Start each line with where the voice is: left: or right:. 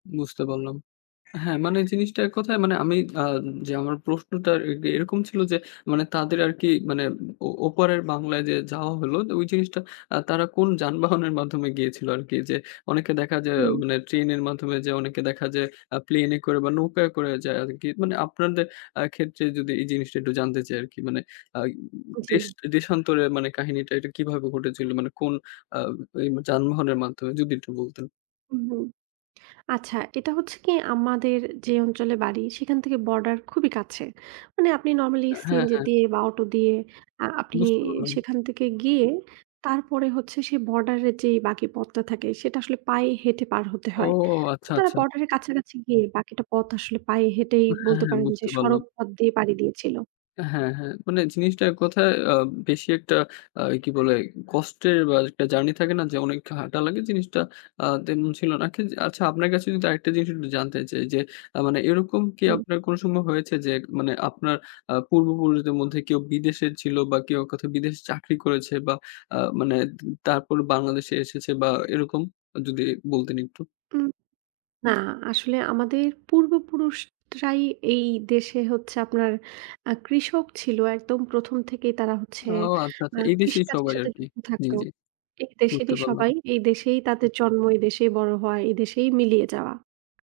left: বুঝতে পারলাম। হ্যাঁ মানে জিনিসটা এক কথায় মানে আমি আ যে আমার প্রশ্নটা এ এরকম ছিল যে মানে তাদের আরকি মানে ও ওপারের বাংলায় যে যাওয়া হলো ওই জিনিসটা আ তারা কোন যানবাহনের মাধ্যমে গিয়েছিল আরকি? যে অনেকে দেখা যায়
right: হু।
left: মানে ট্রেনের মাধ্যমে যে অনেকে দেখা আ প্লেনে করে বা নৌকায় করে যায় আরকি মানে আপনাদের আ ক্ষেত্রে যদি এই জিনিসটা একটু জানতে চাই আরকি মানে আ দেশ
right: জ্বী।
left: দেশান্তরে মানে কাহিনীটা এটা কিভাবে ঘটেছিল মানে কোন আ যানবাহনের মাধ্যমে যদি একটু বলতেন?
right: উহু। আচ্ছা এটা হচ্ছে কি? আমাদের যে অঞ্চলে বাড়ি সেখান থেকে বর্ডার খুবই কাছে। মানে আপনি নরমালি
left: হ্যাঁ,
right: সিএনজি
left: হ্যাঁ।
right: দিয়ে বা অটো দিয়ে আ আপনি
left: বুঝতে পারলাম।
right: সেখান থেকে গিয়ে তারপরে হচ্ছে সেই বর্ডারের যে বাকি পথটা থাকে সেটা আসলে পায়ে হেঁটে পার হতে
left: ও!
right: হয়। তো
left: আচ্ছা,
right: তারা
left: আচ্ছা।
right: বর্ডারের কাছাকাছি গিয়ে বাকিটা পথ আসলে পায়ে হেঁটেই
left: ও হ্যাঁ,
right: বলতে
left: হ্যাঁ
right: পারেন যে
left: বুঝতে পারলাম।
right: সড়ক পথ দিয়ে পাড়ি দিয়েছিল।
left: হ্যাঁ, হ্যাঁ মানে জিনিসটা এক কথায় আ বেশি একটা আ কি বলে? কষ্টের বা একটা জার্নি থাকে না যে অনেক হাঁটা লাগে জিনিসটা আ তেমন ছিল না। কি আচ্ছা আপনার কাছে যদি আরেকটা জিনিস একটু জানতে চাই যে মানে এরকম কি
right: হু।
left: আপনার কোন সম্ভব হয়েছে যে মানে আপনার আ পূর্বপুরুষদের মধ্যে কেউ বিদেশে ছিল বা কেউ কোথাও বিদেশে চাকরি করেছে বা আ মানে তারপর বাংলাদেশে এসেছে বা এরকম যদি বলতেন একটু?
right: উ না, আসলে আমাদের পূর্ব পুরুষরাই এই দেশে হচ্ছে আপনার আ কৃষক ছিল একদম ১ম থেকেই তারা হচ্ছে
left: ও! আচ্ছা,
right: আ
left: আচ্ছা এই দেশেই
right: কৃষিকাজের
left: সবাই
right: সাথে
left: আরকি।
right: যুক্ত
left: জ্বী,
right: থাকতো।
left: জ্বী।
right: এই
left: বুঝতে
right: দেশেরই সবাই।
left: পারলাম।
right: এই দেশেই তাদের জন্ম, এই দেশেই বড় হওয়া। এই দেশেই মিলিয়ে যাওয়া।